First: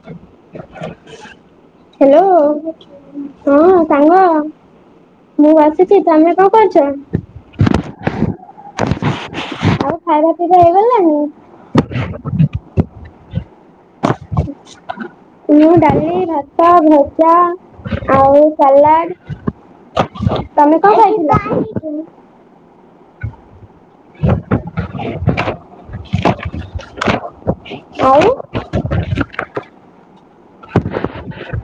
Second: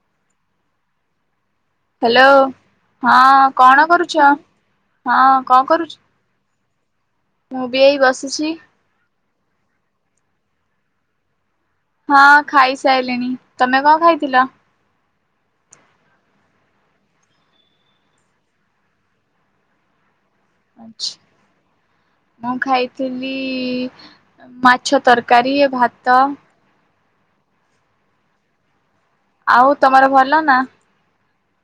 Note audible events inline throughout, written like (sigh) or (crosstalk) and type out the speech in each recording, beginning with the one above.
(inaudible) Hello. Hello କଣ ହଁ କରୁଛ? ସାଙ୍ଗ ହଁ ମୁଁ କଣ କରୁଛୁ? ବସିଛି। ତମେ କଣ କରୁଛ? ମୁଁ ବି ଏଇ ବସିଛି। ଆଉ ଖାଇବା ପିଇବା ହେଇଗଲାଣିି। ହଁ ଖାଇସାରିଲିଣି। ତମେ କଣ ଖାଇଥିଲ? (unintelligible) ମୁଁ ଡାଲି ଭାତ ଭଜା ଆଉ ସାଲାଡ଼। ତମେ କଣ ଆଛା ଖାଇଥିଲ? ମୁଁ ଖାଇଥିଲି ମାଛ ତରକାରୀ, ଭାତ। ଆଉ ଆଉ ତମର ଭଲ ନା।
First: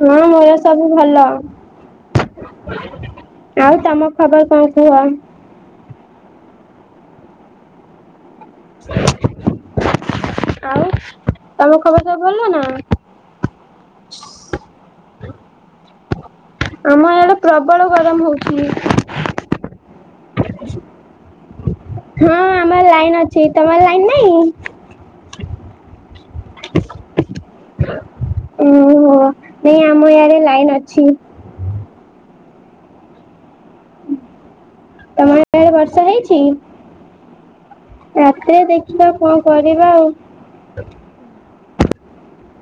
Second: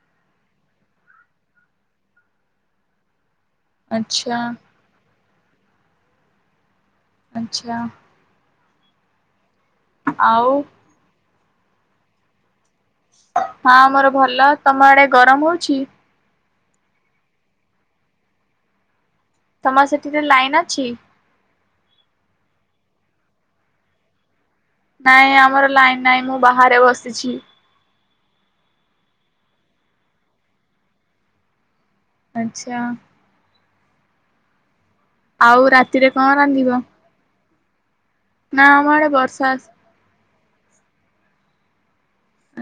ହଁ ମୋର ସବୁ ଭଲ। ଆଉ ତମ ଆଚ୍ଛା ଖବର କଣ? (unintelligible) ଆଚ୍ଛା (unintelligible) ଆଉ ଆଉ ତମ ଖବର ସବୁ ଭଲ ନା। ହଁ ମୋର ଭଲ। ତମ ଆଡେ ଗରମ ହଉଛି। ଆମ ଇଆଡେ ପ୍ରବଳ ଗରମ ହଉଛି। ତମର ସେଠିରେ ଲାଇନ୍ ଅଛି? ହଁ ଆମର ଲାଇନ ଅଛି। ତମର ଲାଇନ ନାଇଁ? ନାଇଁ ଆମର ଲାଇନ ନାଇଁ। ମୁଁ ବାହାରେ ବସିଛି। ଓହୋ। ନାଇଁ ଆମ ଇଆଡେ ଲାଇନ ଅଛି। ଆଚ୍ଛା ତମ ଆଉ (unintelligible) ବର୍ଷା ରାତିରେ କଣ ହେଇଛି। ରାନ୍ଧିବ? ରାତିରେ ନା ଆମ ଆଡେ ଦେଖିବା କଣ ବର୍ଷା ଆସ କରିବା ଆଉ।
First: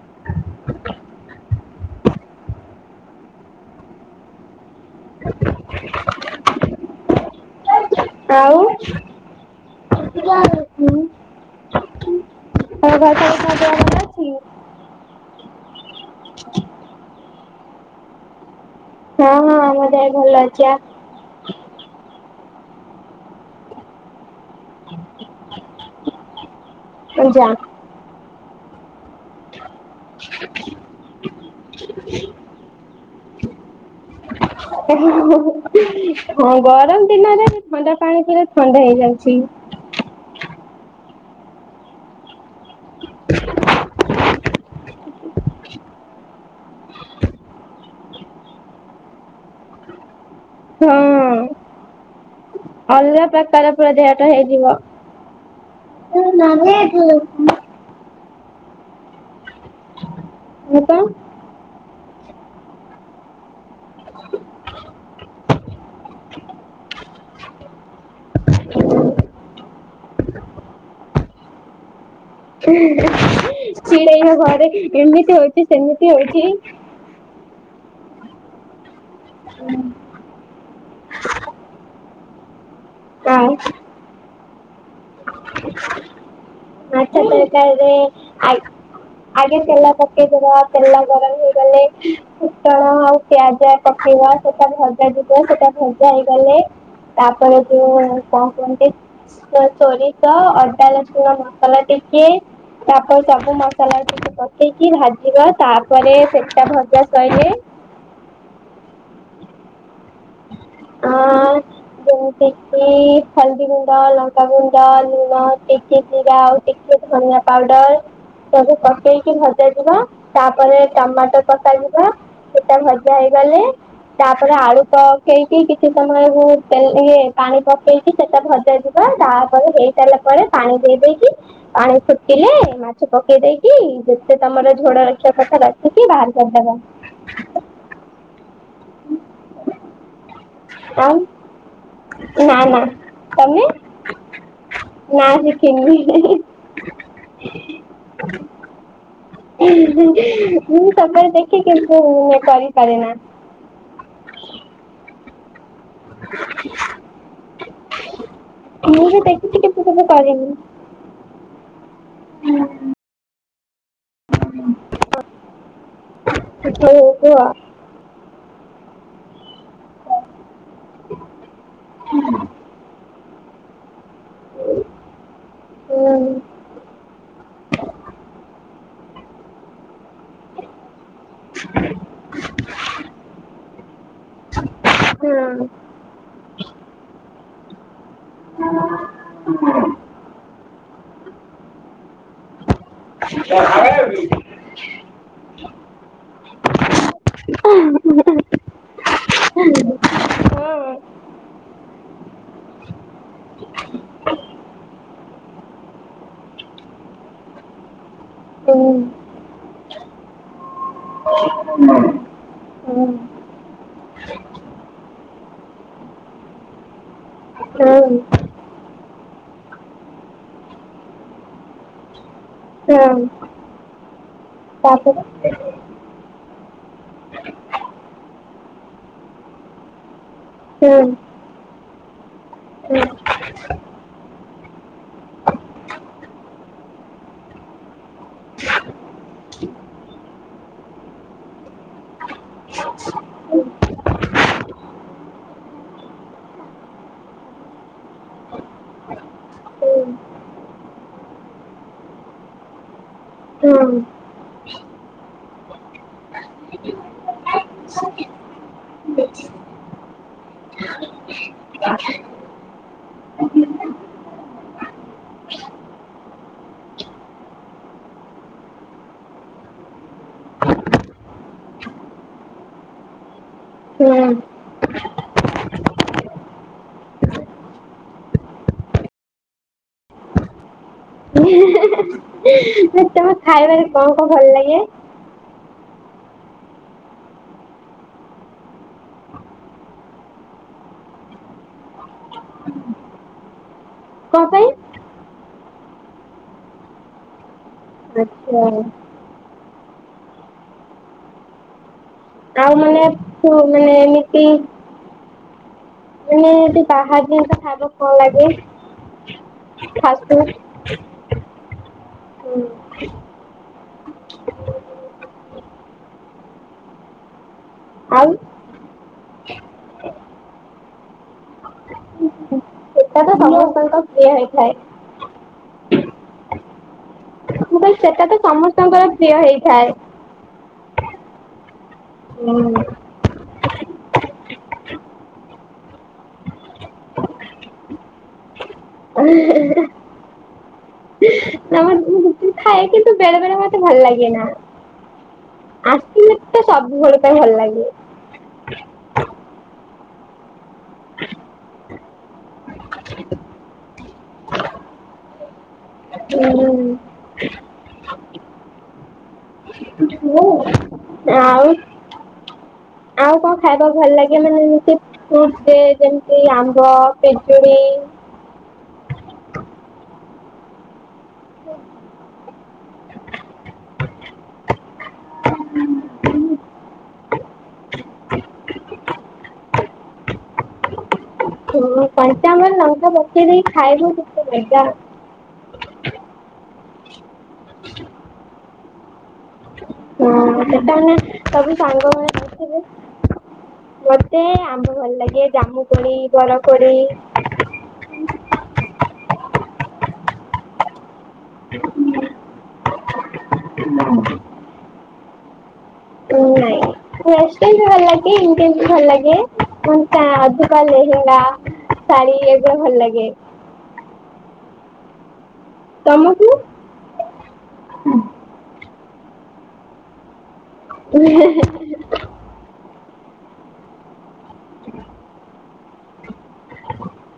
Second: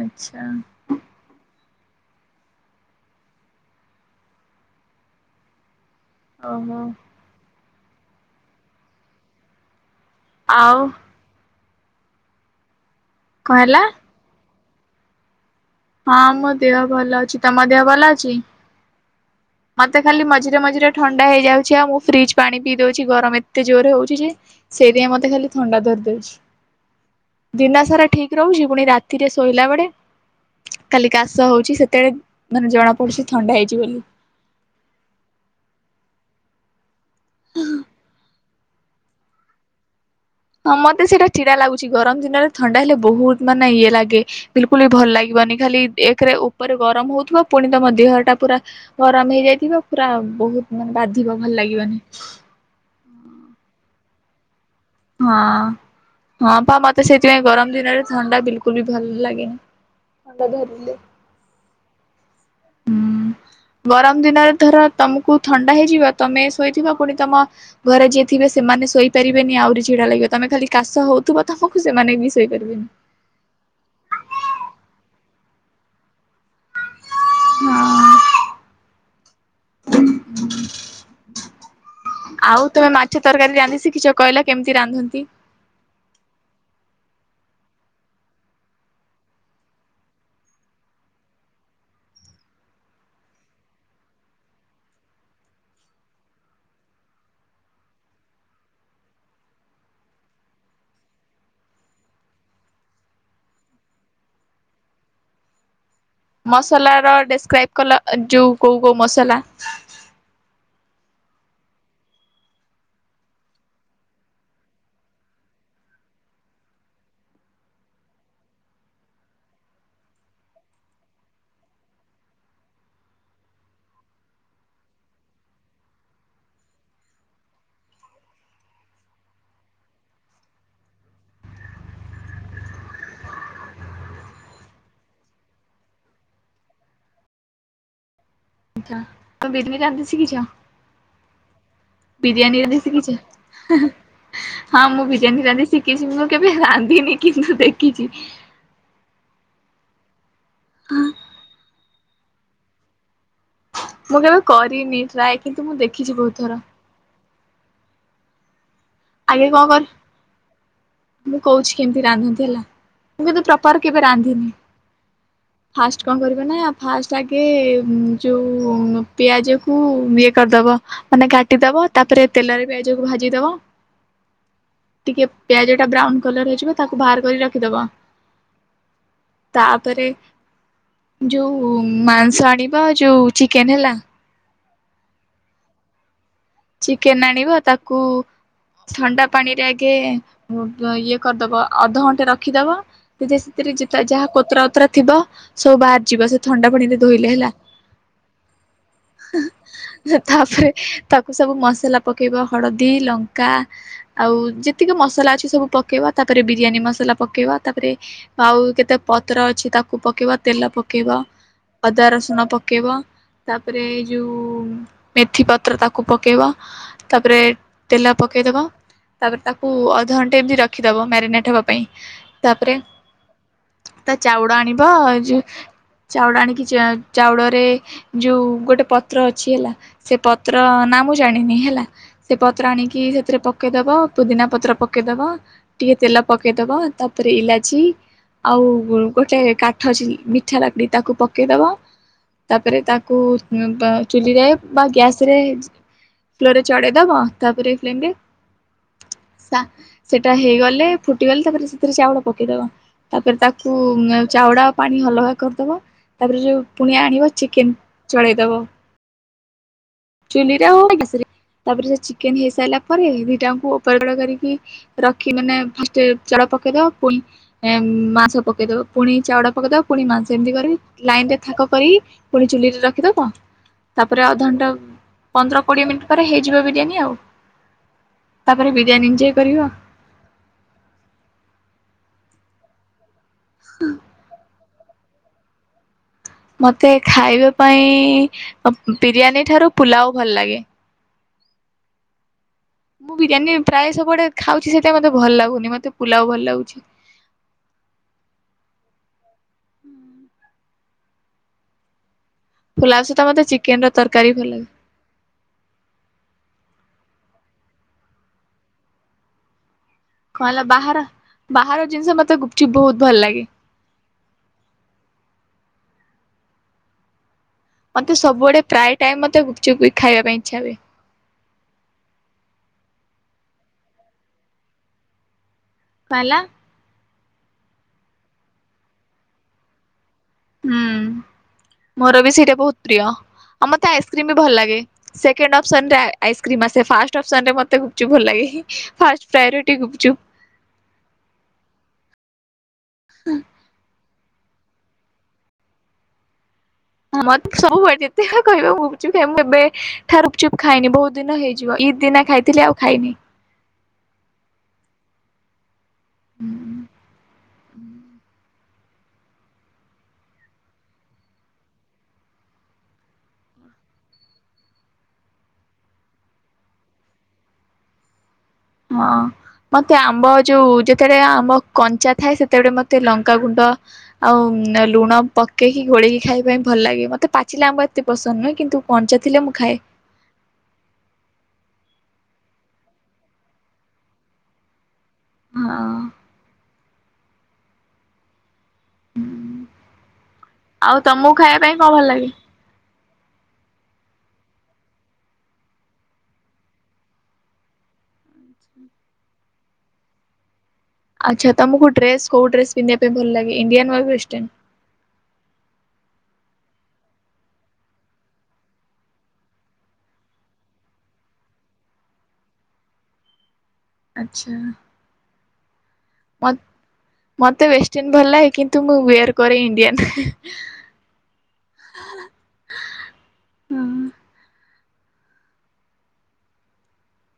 ଆଚ୍ଛା (inaudible) ଓହୋ ଆଉ ଆଉ କଣ ହେଲା? (unintelligible) ହଁ ମୋ ଦେହ ଭଲ ଅଛି। ତମ ଦେହ ଭଲ ଅଛି? ହଁ ହଁ ଆମ ମୋତେ ଦେହ ଖାଲି ଭଲ ମଝିରେ ଅଛି ଆ ମଝିରେ ଥଣ୍ଡା ହେଇଯାଉଛି। ଆଉ ମୁଁ ଫ୍ରିଜ ପାଣି ପିଇ ଦଉଛି ଗରମ ଏତେ ଜୋରେ ହଉଛି ଯେ। ସେଇଥି ପାଇଁ ମୋତେ ଖାଲି ଥଣ୍ଡା ଧରିଦେଉଛି। ଯା ଦିନସାରା ଠିକ ରହୁଛି ପୁଣି ରାତିରେ ଶୋଇଲା ବେଳେ କାଲି କାଶ ହଉଛି। ସେତେବେଳେ ମାନେ ଜଣା ପଡୁଛି ଥଣ୍ଡା ହେଇଛି ବୋଲି। (unintelligible) ହଁ ଗରମ ଦିନରେ ଥଣ୍ଡା ପାଣି ରେ ପୁରା। ଥଣ୍ଡା ହେଇଯାଉଛି। ହଁ ମୋତେ ସେଇଟା ଚିଡା ଲାଗୁଛି ଗରମ ଦିନରେ ଥଣ୍ଡା ହେଲେ ବହୁତ ମାନେ ଇଏ ଲାଗେ। ବିଲକୁଲ ବି ଭଲ ଲାଗିବନି ଖାଲି ଏକରେ ଉପରେ ଗରମ ହଉଥିବା ପୁଣି ତମ ଦେହଟା ପୁରା। ଗରମ ହେଇଯାଇଥିବ ପୁରା ବହୁତ ମାନେ ହଁ ବାଧିବ ଭଲ ଲାଗିବନି। ଅଲଗା ପ୍ରକାର ପୁରା ଦେହଟା ହେଇଯିବ। ହଁ ହଁ ବା ମତେ ସେଇଥିପାଇଁ ଗରମ ଦିନରେ। ଥଣ୍ଡା ବିଲକୁଲ ବି ଭଲ ଲାଗେନି ଥଣ୍ଡା ମୁଁ କଣ ଧରିଲେ। (inaudible) ଗରମ ଦିନରେ ଧର ତମକୁ ଥଣ୍ଡା ହେଇଯିବ ତମେ ଶୋଇଥିବ ପୁଣି ତମ। ଘରେ ଯିଏ ଥିବେ ସେମାନେ ଶୋଇପାରିବେନି ଆହୁରି ଚିଡା ଲାଗିବ ତମେ ଖାଲି କାଶ ହଉଥିବ ତମକୁ ସେମାନେ ବି। ଶୋଇପାରିବେନି। ଚିଡେଇବେ ଘରେ ଏମିତି ହଉଛି ସେମିତି ହଉଛି। (unintelligible) ହଁ। ଆଉ ତମେ ମା ଛ ଆଉ ତରକାରୀ ରାନ୍ଧି ଶିଖିଛ କହିଲ କେମିତି ରାନ୍ଧନ୍ତି? ମାଛ ତରକାରୀ ରେ ଆଳୁ ଆଗେ ତେଲ ପକେଇଦବ ତେଲ ଗରମ ହେଇଗଲେ ଫୁଟଣ ଆଉ ପିଆଜ ପକେଇବା ସେଟା ଭଜା ଯିବ ସେଟା ଭଜା ହେଇଗଲେ ତାପରେ ଯୋଉ କଣ କୁହନ୍ତି ସେ ସୋରିଷ ଅଦା ରସୁ ମସଲା ଟିକେ ତାପରେ ସବୁ ମସଲା ଟିକେ ପକେଇକି ଭାଜିବ ତାପରେ ସେଟା ଭଜା ସଇଲେ କହିଲ ଯୋଉ କୋଉ କୋଉ ମସଲା? ହଁ। ଯେମିତି କିି ହଳଦୀ ଗୁଣ୍ଡ, ଲଙ୍କାଗୁଣ୍ଡ, ଲୁଣ, ଟିକେ ଜିରା ଆଉ ଟିକେ ଧନିଆ ପାଉଡର। ସବୁ ପକେଇକି ଭଜାଯିବ ତାପରେ ଟମାଟର ପକାଯିବ। ସେଟା ଭଜା ହେଇଗଲେ ତାପରେ ଆଳୁ ପକେଇ କି କିଛି ସମୟକୁ ତେ ଇଏ ପାଣି ପକେଇକି ସେଟା ଭଜା ଯିବ ତାପରେ ହେଇ ସରିଲା ପରେ ପାଣି ଦେଇ ଦେଇକି ପାଣି ଫୁଟିଲେ ମାଛ ପକେଇ ଦେଇକି ଯେତେ ତମର ଝୋଳ ରଖିବା କଥା ରଖିକି ବାହାର କରିଦବ। ଆଛା ତମେ ବିର୍ମି ରାନ୍ଧି ଶିଖିଛ। ଆଁ। ବିରିୟାନୀ ରାନ୍ଧି ଶିଖିଚ ହଁ ମୁଁ ନା ବିରିୟାନୀ ରାନ୍ଧି ଶିଖିଛି ମୁଁ ଶିଖିନି କେବେ ରାନ୍ଧିନି କିନ୍ତୁ ଦେଖିଛି। ମୁଁ ହଁ ସବୁବେଳେ ଦେଖେ କିନ୍ତୁ କରିପାରେ ନା। ମୁଁ କେବେ କରିନି ଟ୍ରାଏ କିନ୍ତୁ ମୁଁ ଦେଖିଛି ବହୁତଥର। ମୁଁ ବି ଆଗେ ଦେଖିଛି କଣ କିନ୍ତୁ କରେ କେବେ କରିନି। ମୁଁ କହୁଛି କେମିତି ରାନ୍ଧନ୍ତି ହେଲା ମୁଁ କିନ୍ତୁ ପ୍ର ତାରେ କେବେ ରାନ୍ଧିନି ଫାଷ୍ଟ କଣ କରିବେନା ହଉ ଫାଷ୍ଟ କୁହ। ଆଗେ ଯଉ ପିଆଜ କୁ ଇଏ କରିଦବ ମାନେ କାଟିଦବ ତାପରେ ତେଲରେ ପିଆଜକୁ ଭାଜିଦବ। ଟିକେ ପିଆଜ ଟା ହୁଁ ବ୍ରାଉନ କଲର ହେଇଯିବ ତାକୁ ବାହାର କରି ରଖିଦବ ତାପରେ ଯୋଉ ମାଂସ ଆଣିବା ଯୋଉ ଚିକେନ ହେଲା। ହୁଁ। ଚିକେନ ଆଣିବ ତାକୁ ଥଣ୍ଡା ପାଣିରେ ଆଗେ ଇଏ କରିଦବ ଅଧଘଣ୍ଟେ ରଖିଦବ। ଟିକେ ତମ ସେଥିରେ ଯେ ତେ ଯାହା କୋତରା ଓତରା ଥିବ ସବୁ ବାହାରି ଯିବ ସେ ଥଣ୍ଡା ପାଣିରେ ଧୋଇଲେ ହେଲା। ତାପରେ ତା ସବୁ ମସଲା ପକେଇବ ହଳଦୀ, ଲଙ୍କା ଆଉ ଯେତିକି ମସଲା ଅଛି ସବୁ ପକେଇବା ତାପରେ ବିରିୟାନୀ ମସଲା ପକେଇବା ତାପରେ ଆଉ କେତେ ପତ୍ର ଅଛି ତାକୁ ପକେଇବା ତେଲ ପକେଇବ। ଅଦା, ରସୁଣ ପକେଇବ। ତାପରେ ଏ ଯଉ ମେଥି ପତ୍ର ତାକୁ ପକେଇବ। ତାପରେ ତେଲ ପକେଇଦବ। ତାପରେ ତାକୁ ଅଧଘଣ୍ଟେ ଏମିତି ରଖିଦବ ମ୍ୟାରିନେଟ ହବା ପାଇଁ। ତାପରେ ତା ଚାଉଳ ଆଣିବ ଯଉ ଚାଉଳ ଆଣିକି ଚାଉଳରେ ଯୋଉ ଗୋଟେ ପତ୍ର ଅଛି ହେଲା ସେ ପତ୍ର ର ନାଁ ମୁ ଜାଣିନି ହେଲା। ସେ ପତ୍ର ଆଣିକି ସେଥିରେ ପକେଇଦବ ପୁଦିନା ପତ୍ର ପକେଇଦବ। ଟିକେ ତେଲ ପକେଇଦବ ତାପରେ ଇଲାଚି ଆଉ ଗୋଟେ କାଠ ମିଠା କାଠି ତାକୁ ପକେଇଦବ ତାପରେ ତାକୁ ବା -ଚୁଲିରେ ବା ଗ୍ୟାସ ତାପରେ ଫ୍ଲେ ଚଢ଼େଇ ଦବ ତାପରେ ଫ ହ (unintelligible) ସେଇଟା ହେଇଗଲେ ଫୁଟିଗଲେ ତାପରେ ସେଥିରେ ଚାଉଳ ପକେଇଦବ। ତାପରେ ତାକୁ ଚାଉଡା ଆଉ ପାଣି ଅଲଗା କରିଦବ ତାପରେ ଯୋଉ ପୁଣି ଆଣିବ ଚିକେନ ଚଳେଇଦବ। ବଛ ଚୂଲିରେ ହଉ ବା ଗ୍ୟାସ ରେ ତାପରେ ସେ ଚିକେନ ହେଇସାରିଲା ପରେ ଦିଟାଙ୍କୁ ଉପର ତଳ କରିକି ରଖି ମାନେ ଫାଷ୍ଟ ଚାଉଳ ପକେଇଦବ ପୁଣି ମାଂସ ପକେଇଦବ ପୁଣି ଚାଉଳ ପକେଇଦବ ପୁଣି ମାଂସ ଏମିତି କରି ଲାଇନ ରେ ଥାକ କରିକି ପୁଣି ଚୂଲିରେ ରଖିଦବ ତାପରେ ଅଧଘଣ୍ଟା ପନ୍ଦର କୋଡ଼ିଏ ମିନିଟ ପରେ ହେଇଯିବ ବିରିୟାନୀ ଆଉ ତାପରେ ବିରିୟାନୀ ଏଞ୍ଜୟ କରିବ। ତମେ ଖାଇବାରେ କଣ କଣ ଭଲ ଲାଗେ? ମତେ ଖାଇବା ପାଇଁ ବିରିୟାନୀ ଠାରୁ ପୁଲାଉ ଭଲ ଲାଗେ। ମୁଁ ବିରିୟାନୀ ପ୍ରାୟ ସବୁଆଡ଼େ କଣ ପାଇଁ? ଖାଉଛି ସେଥିପାଇଁ ମତେ ଭଲ ଲାଗୁନି ମତେ ପୁଲାଉ ଭଲ ଲାଗୁଛି। ଆଚ୍ଛା। ଆଉ ମାନେ ପୁଲାଉ ସହିତ ମତେ ପୁଅ ଚିକେନ ର ମାନେ ତରକାରୀ ଏମିତି ଭଲ ଲାଗେ ମାନେ ଏ ବାହାର ଜିନିଷ ଖାଇବାକୁ ଭଲ ଲାଗେ। କଣ ହେଲା ଫାଷ୍ଟଫୁଡ ବାହାର ବାହାର ଜିନିଷ ମତେ ଗୁପଚୁପ ବହୁତ ଭଲ ଲାଗେ। ମତେ ଆଉ ସବୁବେଳେ ପ୍ରାୟ ଟାଇମ ମତେ ଗୁପଚୁପ ଖାଇବା ପାଇଁ ଇଚ୍ଛା ହୁଏ। ସେଟା ସମସ୍ତଙ୍କ ପ୍ରିୟ ହେଇଥାଏ। କଣ ହେଲା? ମୁଁ କହିଲି ସେଟା ତ ସମସ୍ତଙ୍କର ପ୍ରିୟ ହେଇଥାଏ। ହୁଁ ମୋର ବି ସେଇଟା ବହୁତ ପ୍ରିୟ ଆଉ ମତେ ଆଇସ୍କ୍ରିମ ବି ଭଲ ଲାଗେ। ସେକେଣ୍ଡ ଅପ୍ସନ ରେ ଆଇସ୍କ୍ରିମ୍ ଆସେ ଫାଷ୍ଟ ଅପସନରେ ମୋତେ ଗୁପଚୁପ ଭଲ ଲାଗେ ଫାଷ୍ଟ ପ୍ରାୟୋରିଟି ଗୁପଚୁପ। (unintelligible) ଖାଏ କିନ୍ତୁ ବେଳେ ବେଳେ ମତେ ଭଲ ଲାଗେ ନା ଆସି ହଁ ମତେ ସବୁ ବେଳେ କହିବ ଗୁପଚୁପ ଖାଇ ମୁଁ କେବେ ଠାରୁ ଗୁପଚୁପ ଖାଇନି ବହୁତ ଦିନ ହେଇଯିବ ଇଦ୍ ଦିନା ଖାଇଥିଲି ଆଉ ଖାଇନି। ହୁଁ। (inaudible) ଆଉ ଆଉ କଣ ଖାଇବା ଭଲ ଲାଗେ ମାନେ ଏମିତି? ଫ୍ରୁଟ ରେ ଯେମିତି ଆମ୍ବ ପିଜୁଳି ହଁ। ମତେ ଆମ୍ବ ଯୋଉ ଯେତେବେଳେ ଆମ୍ବ କଞ୍ଚା ଥାଏ ସେତେବେଳେ ମତେ ଲଙ୍କାଗୁଣ୍ଡ ଆଉ ଲୁଣ ପକେଇକି ଘୋଳେଇକି ଖାଇବା ପାଇଁ ଭଲ ଲାଗେ ମତେ ପାଚିଲା ଆମ୍ବ ଏତେ ପସନ୍ଦ ନୁହେଁ କିନ୍ତୁ କଞ୍ଚା ଥିଲେ ମୁଁ ଖାଏ। କଞ୍ଚାମର ଲଙ୍କା ପକେଇ ଦେଇେକି ଖାଇବୁ ସେ ଯଉ ମଜା ହଁ। ହୁଁ। ହଁ ସେଟା ମାନେ ସବୁ କଣ ଭଲ ସାଙ୍ଗ ଲାଗେ? ମାନ ମତେ ଆମ୍ୱ ଭଲ ଲାଗେ ଜାମୁ କୋଳି ବର କୋଳି ଆଚ୍ଛା ତମକୁ ଡ୍ରେସ୍ କୋଉ ଡ୍ରେସ୍ ପିନ୍ଧିବା ପାଇଁ ଭଲ ଲାଗେ? ଇଣ୍ଡିଆନ ବା ୱେଷ୍ଟର୍ନ୍? ନାଇଁ। ୱେଷ୍ଟର୍ନ ଭଲ ଲାଗେ ଇଣ୍ଡିଆନ୍ ଭଲ ଲାଗେ ମତା ଅଧକା ଲେହେଙ୍ଗା ଶାଢୀ ଏଗୁଳିଆ ଭଲ ଲାଗେ। ଆଚ୍ଛା। ତମକୁ? ମତେ ୱେଷ୍ଟର୍ନ ଭଲ ଲାଗେ କିନ୍ତୁ ମୁଁ ୟର କରେ ଇଣ୍ଡିଆନ୍। (unintelligible) (inaudible)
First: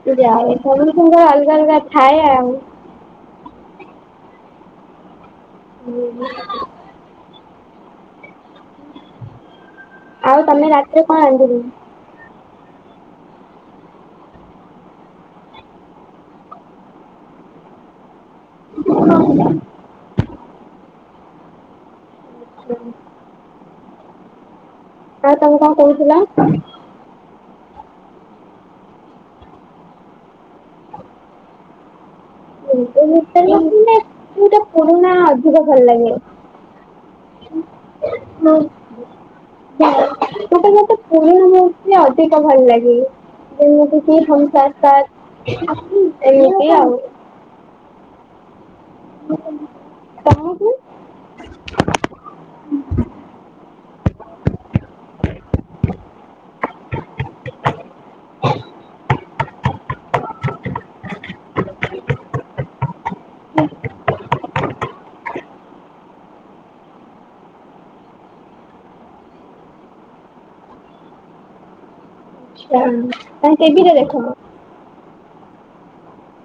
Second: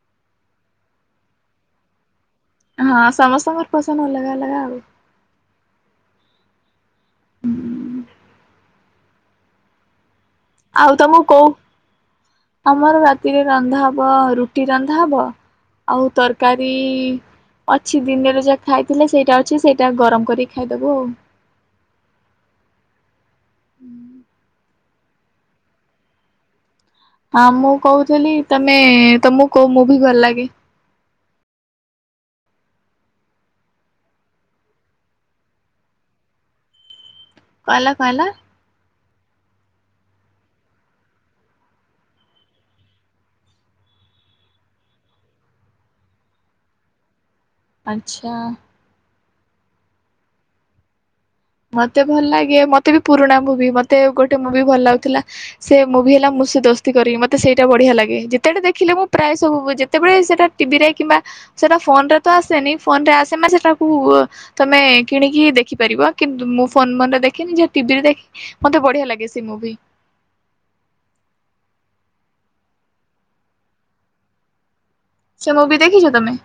(unintelligible) ଅଲଗା ଅଲଗା ଥାଏ ଆଉ। ହଁ ସମସ୍ତଙ୍କର ପସନ୍ଦ ଅଲଗା ଅଲଗା ଆଉ। (inaudible) ଆଉ ତମେ ଆଉ ରାତିରେ କଣ ତମକୁ କଉ ରାନ୍ଧିବ? (inaudible) ଆମର ରାତିରେ ରନ୍ଧା ହବ ରୁଟି ରନ୍ଧା ହବ। ଆଉ ତରକାରୀ ଅଛି ଦିନରେ ଯାକ ଖାଇଥିଲେ ସେଇଟା ଅଛି ସେଇଟା ଗରମ କରିକି ଖାଇଦେବୁ ଆଉ। (inaudible) ଆଁ ତମେ କଣ କହୁଥିଲ? ହଁ ମୁଁ କହୁଥିଲି ତମେ ତମକୁ କହୁ ମୁଁ ଭି ଭଲ ଲାଗେ? (unintelligible) ଟା ପୁରୁଣା ଅଧିକ ଭଲ ଲାଗେ। (unintelligible) (unintelligible) ଗୋଟେ ମୋତେ ପୁରୁଣା ମୁଭି ଅଧିକ ଭଲ ଲାଗେ। ଯେମିତି କି (unintelligible) ଏମିତି ଆଉ। ଆଚ୍ଛା। (inaudible) ତମକୁ? ମତେ ଭଲ ଲାଗେ ମତେ ବି ପୁରୁଣା ମୁଭି। ମତେ ଗୋଟେ ମୁଭି ଭଲ ଲାଗୁଥିଲା ସେ ମୁଭି ହେଲା ମୁଁ ସେ ଦସ୍ତି କରିବି ମତେ ସେଇଟା ବଢିଆ ଲାଗେ ଯେତେଟା ଦେଖିଲେ ମୁଁ ପ୍ରାୟ ସବୁ ସେତେବେଳେ ସେଇଟା ଟିଭିରେ କିମ୍ବା ସେଟା ଫୋନ ରେ ତ ଆସେନି ଫୋନ ରେ ଆସେ ମ ସେଟାକୁ ତମେ କିଣିକି ଦେଖିପାରିବ। କିନ୍ତୁ ମୁଁ ଫୋନ ମନରେ ଦେଖେିନି ଯ ଟିଭିରେ ଦେଖି ମତେ ବଢିଆ ଲାଗେ ସେ ମୁଭି (unintelligible) ସେ ମୁଭି ଦେଖିଛ ତମେ?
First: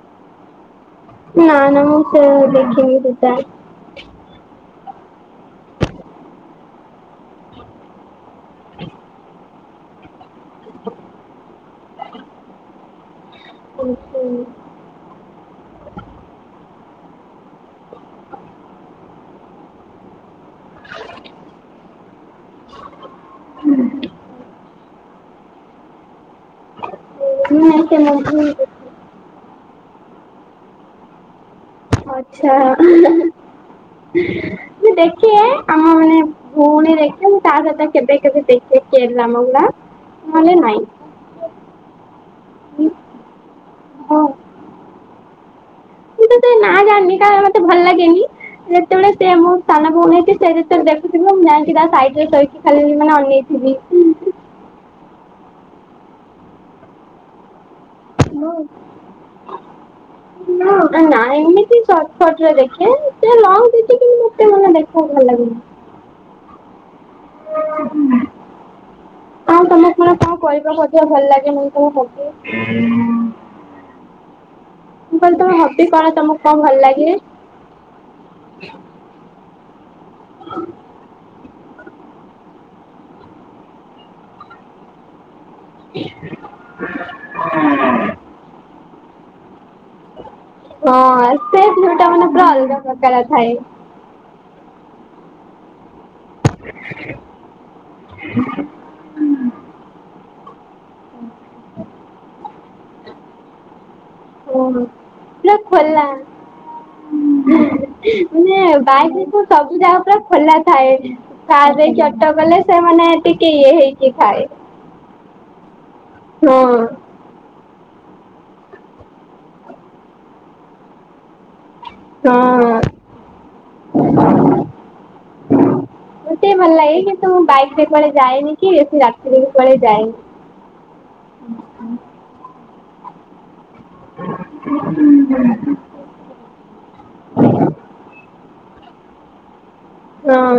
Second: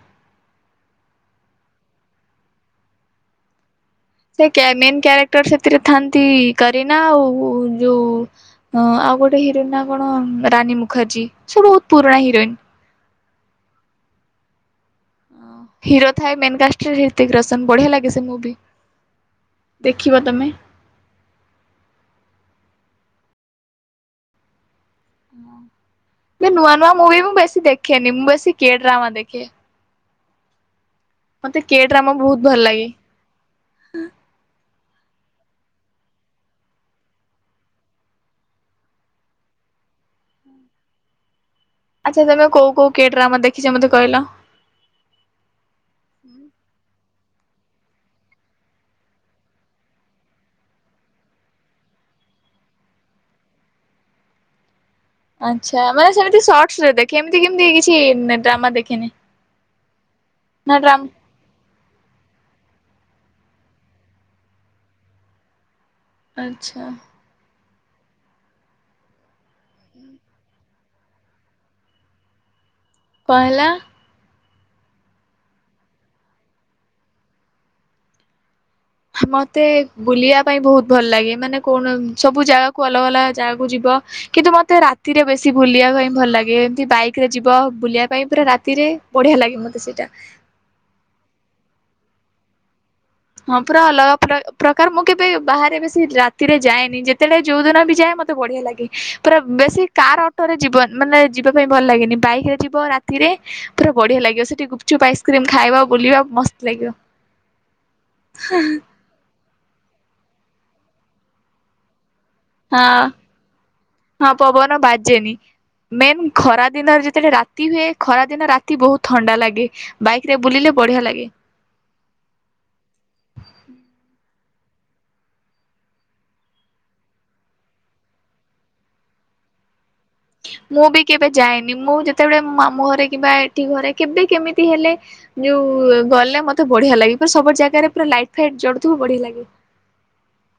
ନାଁ ନା ମୁ ଦେଖିନି ସେ ମେନ୍ କ୍ୟାରେକ୍ଟର ସେଥିରେ ଥାନ୍ତି କରିନା ଆଉ ଯୋଉ ହଁ ଆଉ ଗୋଟେ ହିରୋଇନ ନା କଣ ରାନୀ ମୁଖାର୍ଜୀ ସେ ବହୁତ ପୁରୁଣା ହିରୋଇନ। ଓହୋ। ହିରୋ ଥା ମେନକାଷ୍ଟର ହିତିକ ରୋସନ ବଢିଆ ଲାଗେ ସେ ମୁଭି। ଦେଖିବ ତମେ। ହ ନୂଆ ନୂଆ ମୁଭି ମୁଁ ବେଶୀ ନା ସେ ଦେଖେନି। ମୁଁ ମୁଭି ବେଶୀ କିଏ ଡ୍ରାମା ଦେଖେ। ମତେ କେ ଡ୍ରାମା ବହୁତ ଆଚ୍ଛା ଭଲ ଲାଗେ। ପୁଣି ଦେଖ ତା ସହିତ କେବେ କେବେ ଦେଖି ମ ନହଲେ ନାଇଁ ଆଚ୍ଛା ତମେ କଉ କୋଉ କିଏ ଡ୍ରାମା ଦେଖଛ ମତେ ମୁଁ କହିଲ? (inaudible) ଜାଣିନି କାଳେ ମତେ ଭଲଲାଗେନି। ଯେତେବେଳେ ସେ ମୁଁ ସାନଭଉଣୀ ଅଛି ସେ ଯେତେବେଳେ ଦେଖିଥିବେ ମୁଁ ଯାଇଙ୍କୀ ତା ସାଇଟ୍ ରେ ଖେଳିକି ଖାଲି ମାନେ ଅନେଇ (unintelligible) ଆଚ୍ଛା ମାନେ ସେମିତି ସର୍ଟସ ରେ ଦେଖେ ଏମିତି କେମିତି କିଛି ଡ୍ରାମା ଦେଖେନି। କାଇଁ ନା ଏମିତି ସଟ୍ କଟ୍ ରେ ଦେଖେ ସିଏ ଲାଉ ଦେଖିକି ମତେ ଭଳିଆ ଦେଖିବାକୁ ଭଲଲାଗେନି। ଆଚ୍ଛା (unintelligible) ଆଉ ତମେ କଣ କଣ କହିପା ମଧ୍ୟ ଭଲଲାଗେନି କୋଉ ପଦେ। ପହେଲା ମୁଁ କହିଲି ତମ ହବି କଣ ତମକୁ କଣ ଭଲ ଲାଗେ? ମତେ ବୁଲିବା ପାଇଁ ବହୁତ୍ ଭଲ ଲାଗେ। ମାନେ କୌଣ ସବୁ ଜାଗା କୁ ଅଲଗା ଅଲଗା ଜାଗାକୁ ଯିବ। କିନ୍ତୁ ମତେ ରାତିରେ ବେସି ବୁଲିବା ପାଇଁ ଭଲଲାଗେ। ଏମିତି ବାଇକ୍ ରେ ଯିବ ବୁଲିବା ପାଇଁ ରାତିରେ। ବଢ଼ିଆ ଲାଗେ ମୋତେ ସେଇଟା। ହଁ ସେ ଭିଉ ମାନେ ପୁରା ଅଲଗା। ପ୍ରକାର ଥାଏ। ହଁ ପୁରା ଅଲଗା ପ୍ର ପ୍ରକାର। ମୁଁ କେବେ ବାହାରେ ବେଶୀ ରା ତିରେ ଯାଏନି। ଯେତେବେଳେ ଯୋଉଦିନ ବି ଯାଏ ମତେ ବଢ଼ିଆ ଲାଗେ। ପୁରା ବେଶୀ କାର୍ ଅଟୋରେ ଯିବନି ମାନେ ଯିବା ପାଇଁ ଭଲଲାଗେନି। ବାଇକ୍ ରେ ଯିବ ରା ତିରେ ପୁରା ବଢ଼ିଆ ଲାଗିବ। ସେଠି ଓହୋ ଗୁପଚୁପ୍ ଆଇସ୍କ୍ରିମ୍ ପୁରା ଖାଇବ ଖୋଲା। ବୁଲିବା ମସ୍ତ୍ ଲାଗିବ। ମାନେ ବାଇକ୍ ରେ ତ ସବୁ ଯାଗା ପୁରା ଖୋଲା ଥାଏ। କାର୍ ରେ ଚ ଟ କଲେ ସେ ହଁ ମାନେ ଟିକେ ଇଏ ହେଇକି ହଁ ଥାଏ। ପବନ ବାଜେନି ମେନ୍ ଖରା ଦିନରେ ଯେତ୍ ସେଟା ରାତି ହୁଏ, ଖରାଦିନ ରାତି ବହୁତ୍ ଥଣ୍ତା ଲାଗେ। ବାଇକ୍ ରେ ବୁଲିଲେ ବଢ଼ିଆ ଲାଗେ। ହଁ। ମୋତେ ବି ଭଲ ଲାଗେ। କିନ୍ତୁ ମୁଁ ବାଇକ୍ କୁଆଡ଼େ ଯାଏନି କି ବେଶୀ ରାତିରେ ବି କୁଆଡ଼େ ଯାଏନି। ମୁଁ ବି କେବେ ଯାଏନି। ମୁଁ ଯେତେବେଳେ ମାମୁଁ ଘରେ କିମ୍ବା ଏଠି ଘରେ କେବେ କେମିତି ହେଲେ ଯୋଉ ଗଲେ ମତେ ବଢ଼ିଆ ଲାଗେ। ପୁରା ସବୁ ଜାଗାରେ ପୁରା ଲାଇଟ୍ ଫାଇଟ୍ ଜଳୁଥିବ ବଢ଼ିଆ ଲାଗେ। ହଁ।